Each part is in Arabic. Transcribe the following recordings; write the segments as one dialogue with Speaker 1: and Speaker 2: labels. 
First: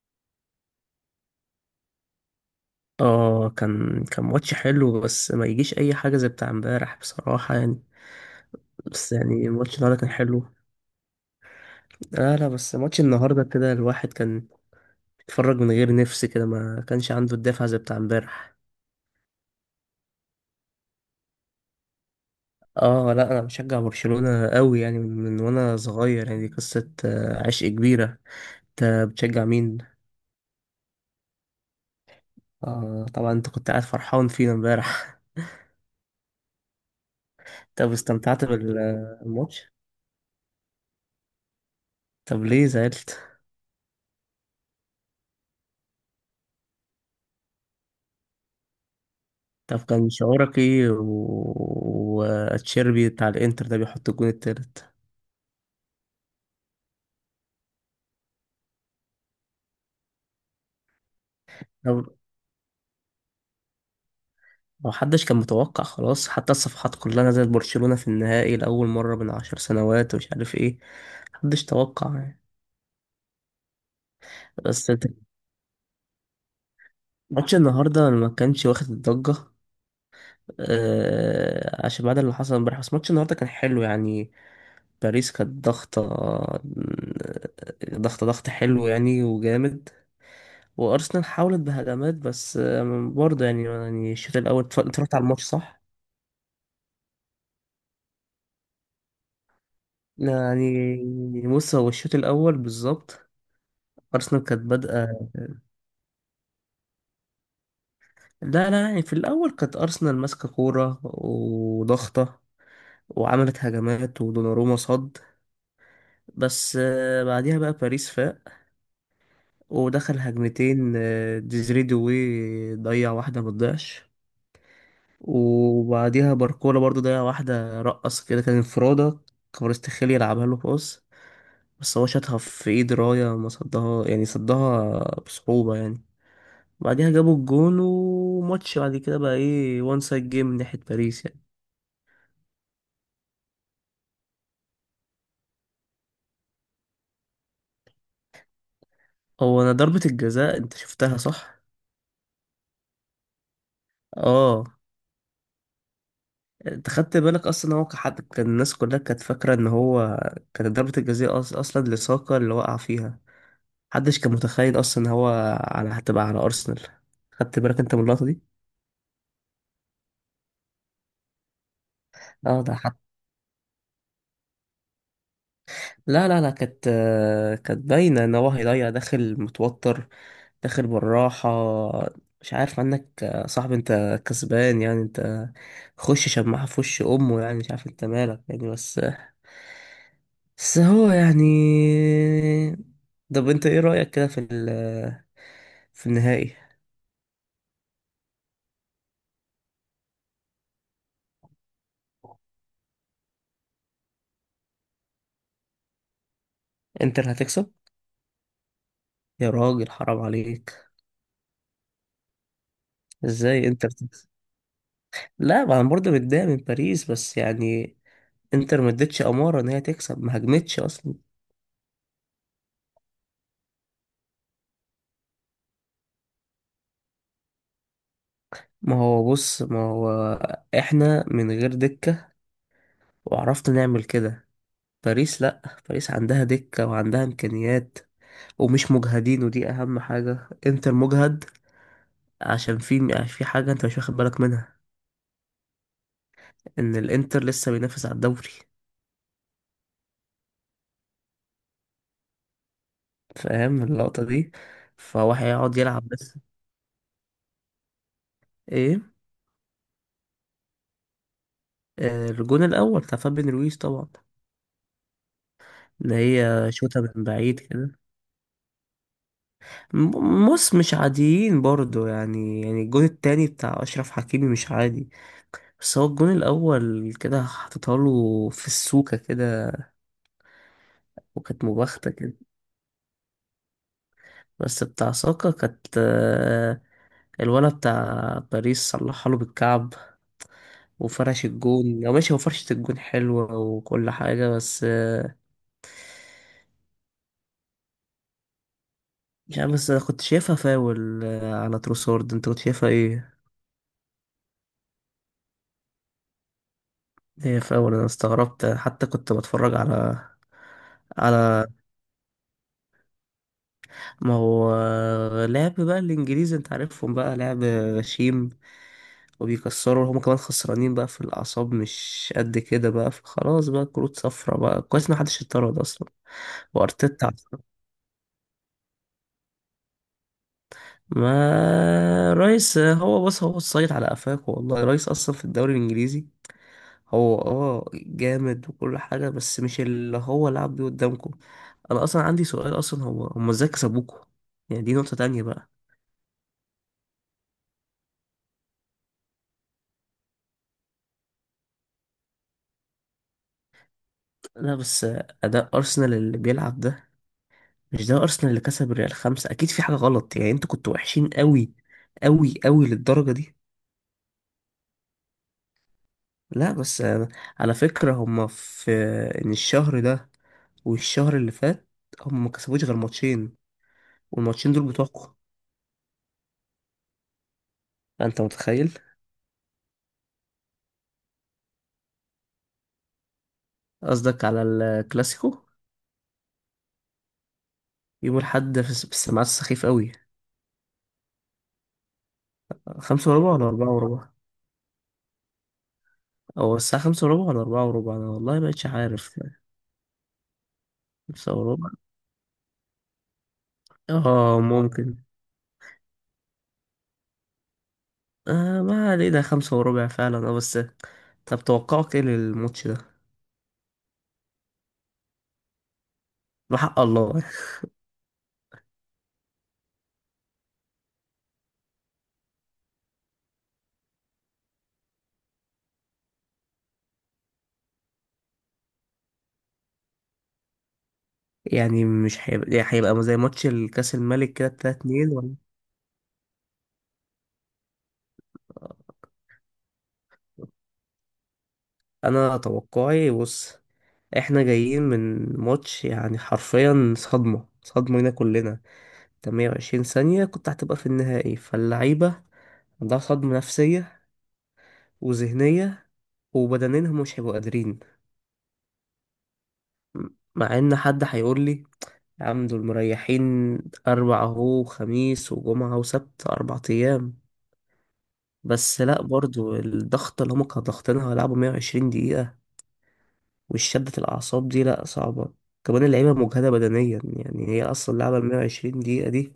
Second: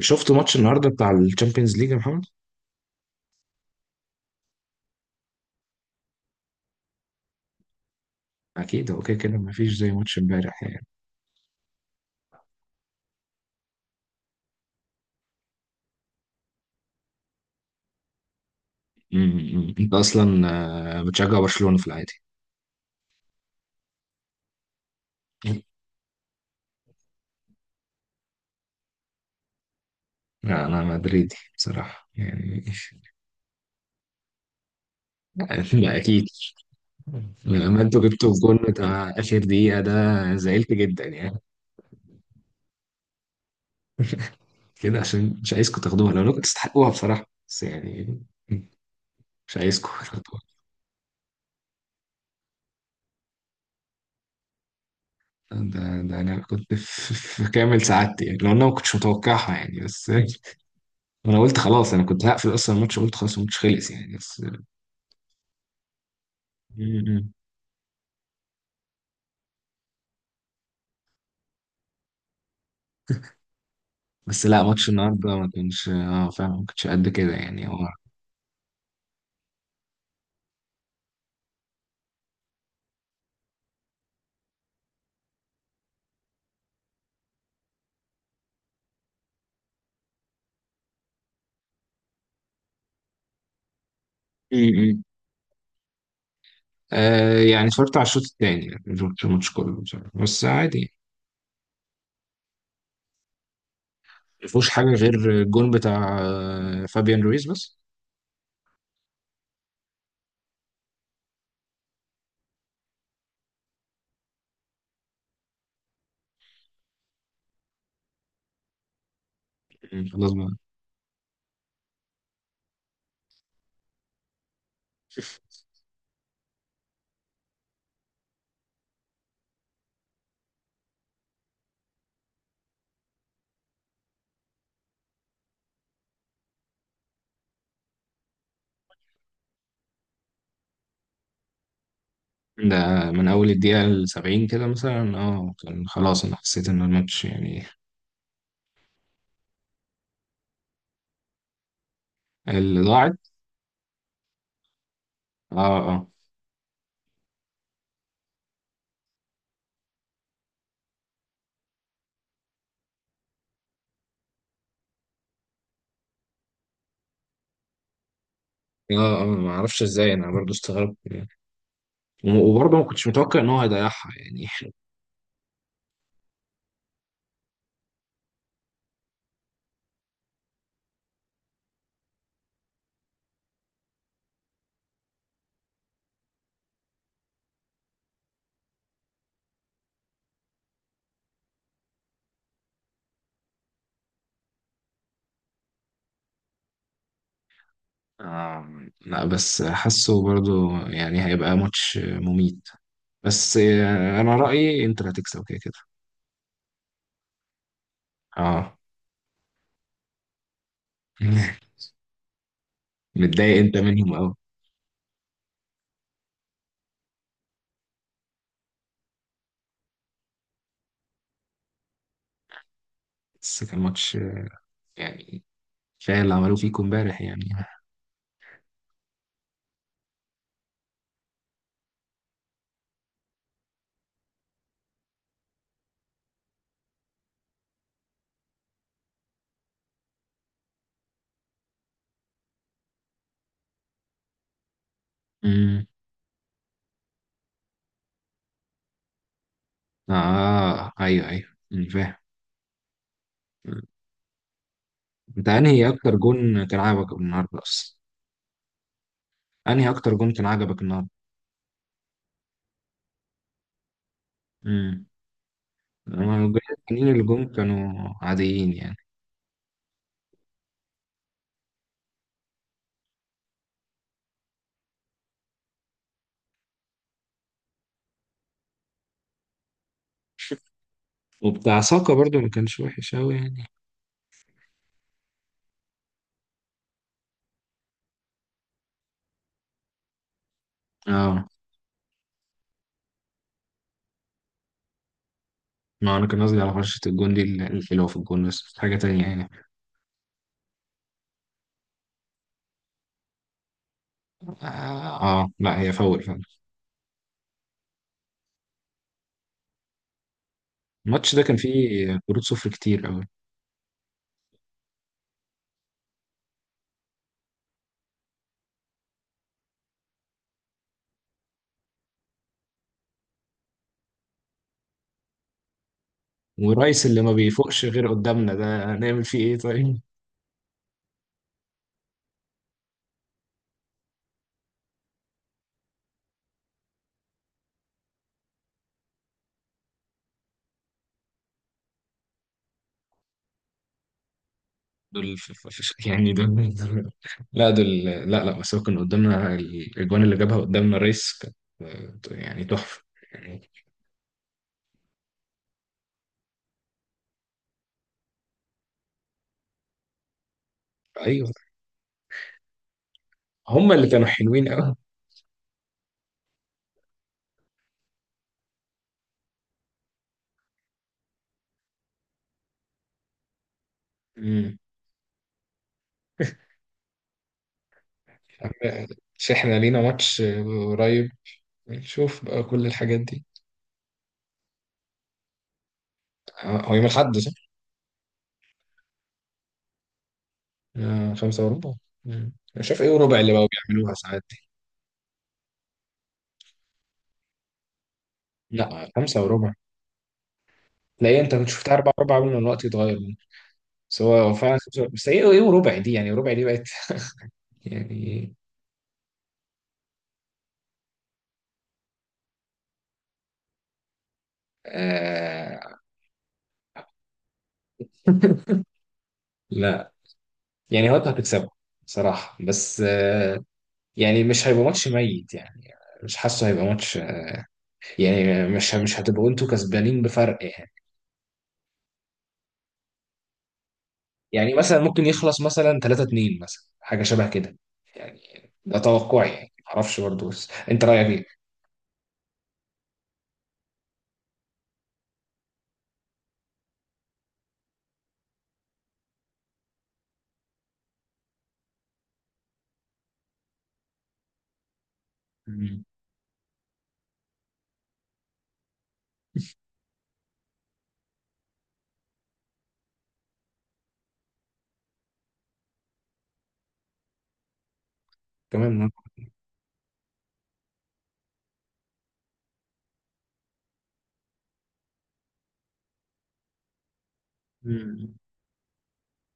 Speaker 1: شفت ماتش النهارده بتاع الشامبيونز ليج يا محمد.
Speaker 2: اه كان ماتش حلو بس ما يجيش اي حاجه زي بتاع امبارح بصراحه يعني.
Speaker 1: اكيد هو
Speaker 2: بس
Speaker 1: كده كده
Speaker 2: يعني
Speaker 1: ما فيش
Speaker 2: ماتش
Speaker 1: زي
Speaker 2: النهارده كان
Speaker 1: ماتش
Speaker 2: حلو.
Speaker 1: امبارح يعني.
Speaker 2: لا بس ماتش النهارده كده الواحد كان بيتفرج من غير نفس كده ما كانش عنده الدافع زي بتاع امبارح.
Speaker 1: انت اصلا بتشجع برشلونة في العادي؟
Speaker 2: اه لا انا بشجع برشلونه قوي يعني من وانا صغير يعني دي قصه عشق كبيره. انت بتشجع مين؟
Speaker 1: لا انا مدريدي بصراحة يعني.
Speaker 2: اه طبعا انت كنت قاعد فرحان فينا امبارح.
Speaker 1: لا اكيد. لما
Speaker 2: طب
Speaker 1: انتوا جبتوا
Speaker 2: استمتعت
Speaker 1: الجول بتاع اخر
Speaker 2: بالماتش؟
Speaker 1: دقيقة ده زعلت جدا يعني.
Speaker 2: طب ليه زعلت؟
Speaker 1: كده عشان مش عايزكم تاخدوها لو كنتوا تستحقوها بصراحة بس يعني مش
Speaker 2: طب
Speaker 1: عايزكم
Speaker 2: كان
Speaker 1: تاخدوها.
Speaker 2: شعورك ايه وتشيربي بتاع الانتر ده بيحط الجون التالت؟
Speaker 1: ده انا كنت في كامل سعادتي يعني، لو انا ما كنتش متوقعها يعني. بس انا قلت خلاص، انا
Speaker 2: طب
Speaker 1: كنت هقفل اصلا الماتش، قلت خلاص الماتش خلص يعني بس.
Speaker 2: محدش كان متوقع خلاص، حتى الصفحات كلها
Speaker 1: مم.
Speaker 2: نزلت برشلونة في النهائي لأول مرة من عشر سنوات ومش عارف ايه. محدش توقع يعني.
Speaker 1: بس لا
Speaker 2: بس
Speaker 1: ماتش
Speaker 2: ت-
Speaker 1: النهارده ما كانش فعلا، ما كانش قد كده
Speaker 2: ماتش
Speaker 1: يعني هو.
Speaker 2: النهاردة ما كانش واخد الضجة آه عشان بعد اللي حصل امبارح، بس ماتش النهاردة كان حلو يعني. باريس كانت ضغطة، ضغط حلو يعني وجامد. وارسنال حاولت بهجمات بس برضه يعني، يعني الشوط الاول
Speaker 1: مم.
Speaker 2: اتفرجت على الماتش صح؟
Speaker 1: آه، يعني اتفرجت على الشوط الثاني، يعني مش شفت الماتش كله بصراحة. بس عادي يعني.
Speaker 2: يعني بص هو الشوط الاول بالظبط ارسنال
Speaker 1: ما
Speaker 2: كانت
Speaker 1: فيهوش حاجه
Speaker 2: بادئه.
Speaker 1: غير الجون بتاع فابيان رويز بس.
Speaker 2: لا يعني في الاول كانت ارسنال ماسكه كوره وضغطه وعملت هجمات ودوناروما صد. بس بعديها بقى باريس فاق
Speaker 1: مم.
Speaker 2: ودخل
Speaker 1: خلاص بقى.
Speaker 2: هجمتين. ديزري دوي ضيع واحده ما تضيعش. وبعديها باركولا برضو ضيع واحده، رقص كده كان انفرادة، كفاراتسخيليا لعبها له باص بس هو شاطها في ايد رايا ما صدها يعني صدها بصعوبة يعني. بعدها جابوا الجون وماتش بعد كده بقى ايه، وان سايد جيم من ناحية باريس يعني.
Speaker 1: ده من اول الدقيقه ال 70 كده مثلا، كان خلاص انا حسيت ان الماتش يعني.
Speaker 2: هو انا ضربة الجزاء انت شفتها صح؟
Speaker 1: اللي ضاعت.
Speaker 2: اه
Speaker 1: اه، اه،
Speaker 2: انت خدت بالك اصلا، هو كحد كان الناس كلها كانت فاكرة ان هو كانت ضربة الجزاء اصلا لساكا اللي وقع فيها. محدش كان متخيل اصلا ان هو على هتبقى على ارسنال. خدت بالك انت من اللقطة دي؟
Speaker 1: اه، اه، ما اعرفش ازاي، انا برضو استغربت يعني.
Speaker 2: اه ده
Speaker 1: وبرضه ما كنتش متوقع ان هو هيضيعها يعني.
Speaker 2: لا كانت، كانت باينة ان هو هيضيع، داخل متوتر، داخل بالراحة. مش عارف عنك يا صاحبي، انت كسبان يعني، انت خش شماعة في وش امه يعني مش عارف انت مالك يعني، بس بس هو يعني. طب انت ايه رأيك كده في في النهائي؟
Speaker 1: لا بس حاسه برضو يعني هيبقى ماتش مميت. بس انا رأيي انتر هتكسب كده كده.
Speaker 2: انتر هتكسب؟
Speaker 1: اه.
Speaker 2: يا راجل حرام عليك.
Speaker 1: متضايق
Speaker 2: ازاي
Speaker 1: انت
Speaker 2: انتر
Speaker 1: منهم
Speaker 2: تكسب؟
Speaker 1: قوي.
Speaker 2: لا ما انا برضه متضايق من باريس بس يعني، انتر ما ادتش اماره ان هي تكسب، ما هجمتش اصلا.
Speaker 1: بس كان ماتش يعني كفايه اللي عملوه فيكم امبارح يعني.
Speaker 2: ما هو بص، ما هو احنا من غير دكة وعرفنا نعمل كده، باريس لأ. باريس عندها دكة وعندها إمكانيات ومش مجهدين، ودي أهم حاجة، انتر مجهد. عشان في، في حاجة انت مش واخد بالك منها،
Speaker 1: امم،
Speaker 2: ان الانتر لسه بينافس على الدوري.
Speaker 1: اه، ايوه، ايوه، أمم، فاهم. أمم.
Speaker 2: فاهم اللقطة دي؟ فهو
Speaker 1: انت
Speaker 2: هيقعد
Speaker 1: انهي
Speaker 2: يلعب
Speaker 1: اكتر
Speaker 2: بس.
Speaker 1: جون كان عجبك النهارده اصلا؟
Speaker 2: ايه؟
Speaker 1: انهي اكتر جون كان عجبك النهارده؟
Speaker 2: الجون الأول بتاع فابين رويز طبعا،
Speaker 1: امم.
Speaker 2: اللي
Speaker 1: أما الجون
Speaker 2: هي شوطة
Speaker 1: التانيين اللي
Speaker 2: من
Speaker 1: جون
Speaker 2: بعيد كده.
Speaker 1: كانوا عاديين يعني.
Speaker 2: بص مش عاديين برضو يعني، يعني الجون التاني بتاع أشرف حكيمي مش عادي. بس هو الجون الأول كده حطيتها له في السوكة كده وكانت
Speaker 1: وبتاع
Speaker 2: مباختة
Speaker 1: ساكا
Speaker 2: كده.
Speaker 1: برضو ما كانش وحش قوي يعني.
Speaker 2: بس بتاع ساكا كانت، الولا بتاع باريس صلحها له بالكعب وفرش
Speaker 1: اه،
Speaker 2: الجون، أو ماشي هو فرشة الجون حلوة وكل حاجة بس
Speaker 1: ما انا كان قصدي على فرشة الجون دي الحلوة في الجون، بس مش حاجة تانية يعني.
Speaker 2: مش عارف. بس أنا كنت شايفها فاول، على تروسورد. أنت كنت شايفها إيه؟
Speaker 1: اه، آه، لا هي فاول فعلا.
Speaker 2: هي فاول أنا استغربت، حتى كنت بتفرج على،
Speaker 1: الماتش ده كان
Speaker 2: على
Speaker 1: فيه كروت صفر كتير قوي.
Speaker 2: ما هو لعب بقى الانجليز انت عارفهم بقى لعب غشيم وبيكسروا هما كمان، خسرانين بقى في الاعصاب مش قد كده بقى، فخلاص بقى كروت صفرة بقى كويس ما حدش اتطرد اصلا.
Speaker 1: ورايس اللي
Speaker 2: وارتيتا
Speaker 1: ما
Speaker 2: عصب.
Speaker 1: بيفوقش غير قدامنا ده، هنعمل فيه ايه طيب؟
Speaker 2: ما رئيس هو بص، هو الصيد على قفاك والله، رئيس اصلا في الدوري الانجليزي هو اه جامد وكل حاجة بس مش اللي هو لعب بيه قدامكم. انا اصلا عندي سؤال اصلا، هو هما ازاي كسبوكوا؟ يعني دي نقطة
Speaker 1: دول
Speaker 2: تانية بقى.
Speaker 1: يعني دول لا دول، لا، لا، بس هو كان قدامنا الاجوان اللي جابها قدامنا، رايس كانت يعني تحفة يعني.
Speaker 2: لا بس أداء أرسنال اللي بيلعب ده مش ده ارسنال اللي كسب ريال خمسة، اكيد في حاجة غلط يعني، انتوا كنتوا وحشين
Speaker 1: ايوه.
Speaker 2: قوي، قوي قوي للدرجة دي.
Speaker 1: هما اللي كانوا حلوين قوي.
Speaker 2: لا بس على فكرة هما في، ان الشهر ده والشهر اللي فات هما ما كسبوش غير ماتشين، والماتشين
Speaker 1: مم.
Speaker 2: دول بتوعكم. انت متخيل؟
Speaker 1: مش احنا لينا ماتش قريب؟ نشوف بقى كل الحاجات دي.
Speaker 2: قصدك على الكلاسيكو.
Speaker 1: هو يوم الاحد صح؟
Speaker 2: يوم الحد في في السماعات السخيف قوي.
Speaker 1: خمسة وربع. مم. أنا شايف إيه
Speaker 2: خمسة
Speaker 1: وربع
Speaker 2: وربع
Speaker 1: اللي
Speaker 2: ولا
Speaker 1: بقوا
Speaker 2: أربعة
Speaker 1: بيعملوها
Speaker 2: وربع؟
Speaker 1: ساعات دي.
Speaker 2: أو الساعة خمسة وربع ولا أربعة وربع؟ أنا والله مبقتش
Speaker 1: لا،
Speaker 2: عارف.
Speaker 1: خمسة وربع. تلاقي
Speaker 2: خمسة
Speaker 1: أنت كنت
Speaker 2: وربع،
Speaker 1: شفتها أربعة وربع قبل ما الوقت يتغير منه. بس هو
Speaker 2: اه
Speaker 1: فعلا خمسة وربع.
Speaker 2: ممكن.
Speaker 1: بس إيه، إيه وربع دي، يعني ربع دي بقت يعني.
Speaker 2: آه ما علينا، خمسة وربع فعلا اه. بس طب توقعك ايه للماتش ده،
Speaker 1: آه
Speaker 2: بحق الله؟
Speaker 1: لا، يعني هو أنت هتكسبه صراحة، بس يعني مش هيبقى ماتش ميت يعني. مش حاسه هيبقى ماتش، يعني مش هتبقوا أنتوا كسبانين بفرق يعني.
Speaker 2: يعني مش هيبقى، يعني هيبقى زي ماتش الكاس الملك كده
Speaker 1: يعني
Speaker 2: بتاع
Speaker 1: مثلا ممكن
Speaker 2: اتنين، ولا؟
Speaker 1: يخلص مثلا 3-2 مثلا، حاجة شبه كده يعني. ده توقعي يعني، معرفش برضه. بس أنت رأيك
Speaker 2: انا توقعي بص، احنا جايين من ماتش يعني حرفيا صدمة، لينا كلنا. انت 120 ثانية كنت هتبقى في النهائي، فاللعيبة عندها صدمة نفسية
Speaker 1: إيه؟
Speaker 2: وذهنية. وبدنيا هم مش هيبقوا قادرين. مع ان حد هيقول لي يا عم دول مريحين، أربع أهو، خميس وجمعة وسبت، أربع أيام. بس
Speaker 1: كمان.
Speaker 2: لأ برضو الضغط اللي هما كانوا ضاغطينها هيلعبوا 120 دقيقة والشدة الأعصاب دي لأ صعبة. كمان اللعيبة مجهدة بدنيا، يعني هي أصلا
Speaker 1: مم.
Speaker 2: لعبة ال 120 دقيقة دي،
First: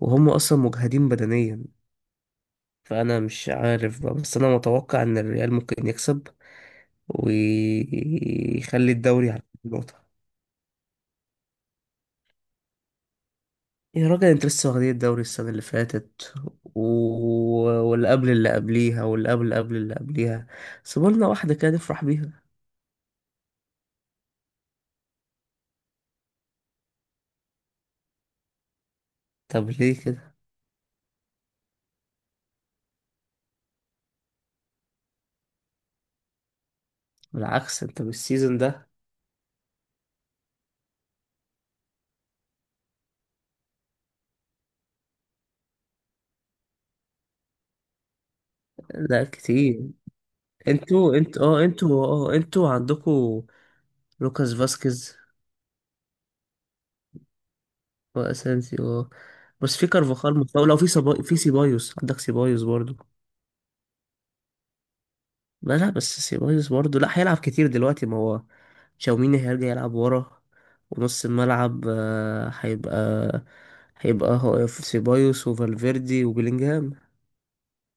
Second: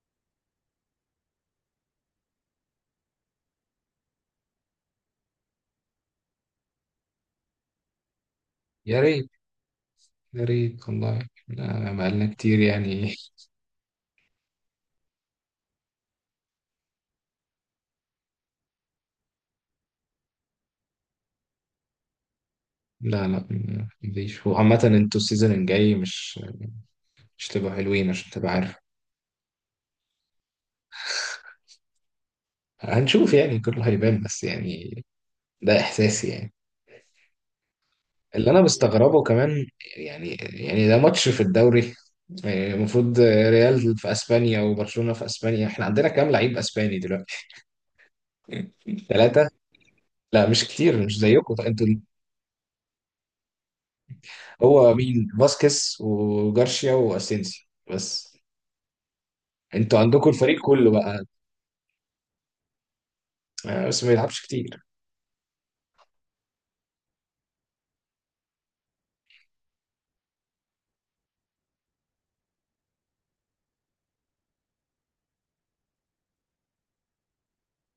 Speaker 2: وهم أصلا مجهدين بدنيا. فأنا مش عارف بقى، بس أنا متوقع إن الريال ممكن يكسب ويخلي
Speaker 1: يا
Speaker 2: الدوري
Speaker 1: ريت.
Speaker 2: على نقطة.
Speaker 1: يا ريت والله، لا، بقالنا كتير يعني.
Speaker 2: يا راجل انت لسه واخدين الدوري السنة اللي فاتت و... واللي قبل اللي قبليها، واللي قبل قبل اللي قبليها. سيبولنا واحدة كده نفرح بيها.
Speaker 1: لا، لا، مفيش. وعامة انتوا السيزون الجاي مش تبقوا حلوين، عشان تبقى عارف.
Speaker 2: طب ليه كده؟
Speaker 1: هنشوف يعني، كله هيبان بس يعني. ده احساسي يعني.
Speaker 2: بالعكس انت
Speaker 1: اللي
Speaker 2: بالسيزون
Speaker 1: انا
Speaker 2: ده.
Speaker 1: مستغربه كمان، يعني ده ماتش في الدوري. يعني المفروض ريال في اسبانيا وبرشلونة في اسبانيا، احنا عندنا كام لعيب اسباني دلوقتي؟
Speaker 2: لا
Speaker 1: ثلاثة.
Speaker 2: كتير.
Speaker 1: لا مش كتير،
Speaker 2: انتوا،
Speaker 1: مش
Speaker 2: انت
Speaker 1: زيكم
Speaker 2: اه
Speaker 1: انتوا.
Speaker 2: انتوا اه انتوا عندكوا لوكاس
Speaker 1: هو
Speaker 2: فاسكيز
Speaker 1: مين؟ فاسكيز وجارشيا واسينسيو بس.
Speaker 2: واسانسيو اه. بس في
Speaker 1: انتوا عندكم
Speaker 2: كارفاخال
Speaker 1: الفريق
Speaker 2: مصاب، لو في
Speaker 1: كله بقى.
Speaker 2: في سيبايوس، عندك سيبايوس برضو.
Speaker 1: بس ما يلعبش كتير.
Speaker 2: لا بس سيبايوس برضه لا هيلعب كتير دلوقتي، ما هو تشاوميني هيرجع يلعب ورا، ونص الملعب هيبقى هو في سيبايوس وفالفيردي وبيلينجهام.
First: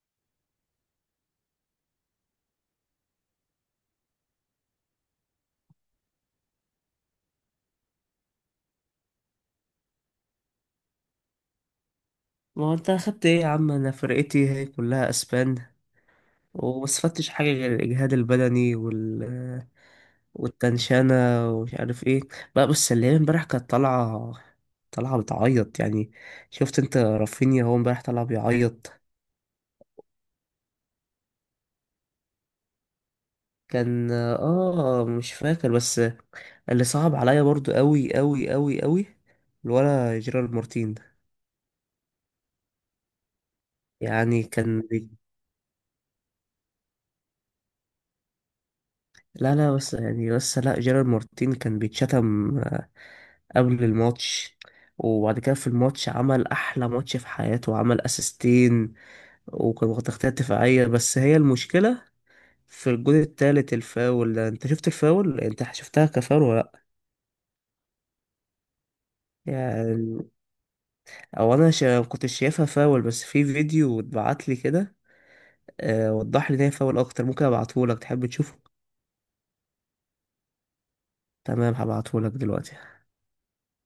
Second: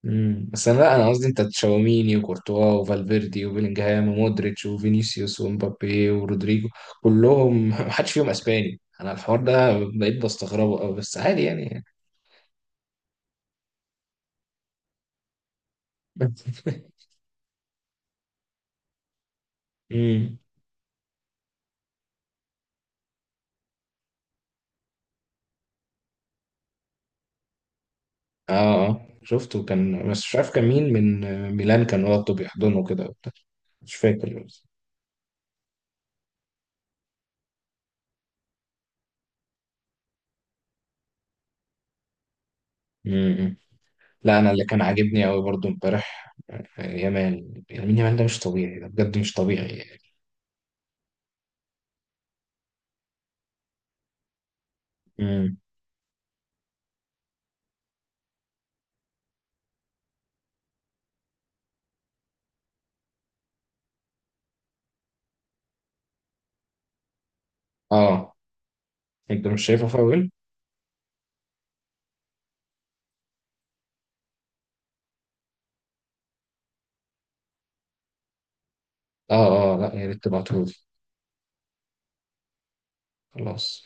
Speaker 1: بس انا، لا انا قصدي انت تشاوميني وكورتوا وفالفيردي وبيلينجهام ومودريتش وفينيسيوس ومبابي ورودريجو كلهم محدش فيهم اسباني. انا الحوار ده بقيت بستغربه قوي، بس عادي يعني.
Speaker 2: ما هو انت اخدت ايه يا عم، انا فرقتي هي كلها اسبان وما استفدتش حاجه غير الاجهاد البدني وال،
Speaker 1: امم.
Speaker 2: والتنشانه ومش عارف ايه بقى. بس اللي هي امبارح كانت طالعه، طالعه بتعيط يعني. شفت انت رافينيا هو امبارح طالع
Speaker 1: اه،
Speaker 2: بيعيط؟
Speaker 1: اه، شفته كان، بس مش عارف كان مين، من ميلان كان واخده بيحضنه كده وبتاع. مش
Speaker 2: كان
Speaker 1: فاكر بس.
Speaker 2: اه مش فاكر بس. اللي صعب عليا برضو قوي قوي قوي قوي الولا جيرارد مارتين ده،
Speaker 1: امم لا
Speaker 2: يعني
Speaker 1: انا اللي
Speaker 2: كان
Speaker 1: كان
Speaker 2: بي...
Speaker 1: عاجبني قوي برضو امبارح يامال، يمين يامال ده مش طبيعي، ده بجد مش
Speaker 2: لا لا
Speaker 1: طبيعي.
Speaker 2: بس يعني بس لا جيرارد مارتين كان بيتشتم قبل الماتش، وبعد كده
Speaker 1: امم.
Speaker 2: في الماتش عمل احلى ماتش في حياته وعمل اسيستين وكان واخد تغطية دفاعية. بس هي المشكلة في الجون التالت الفاول ده، انت شفت الفاول، انت شفتها كفاول ولا لا؟
Speaker 1: اه. انت مش شايفه
Speaker 2: يعني
Speaker 1: فاول.
Speaker 2: او كنت شايفها فاول، بس في فيديو اتبعت لي كده وضح لي ده يفول اكتر. ممكن ابعتهولك، تحب تشوفه؟
Speaker 1: اه، اه، لا، يا ريت تبعتهولي.
Speaker 2: تمام هبعتهولك دلوقتي.
Speaker 1: خلاص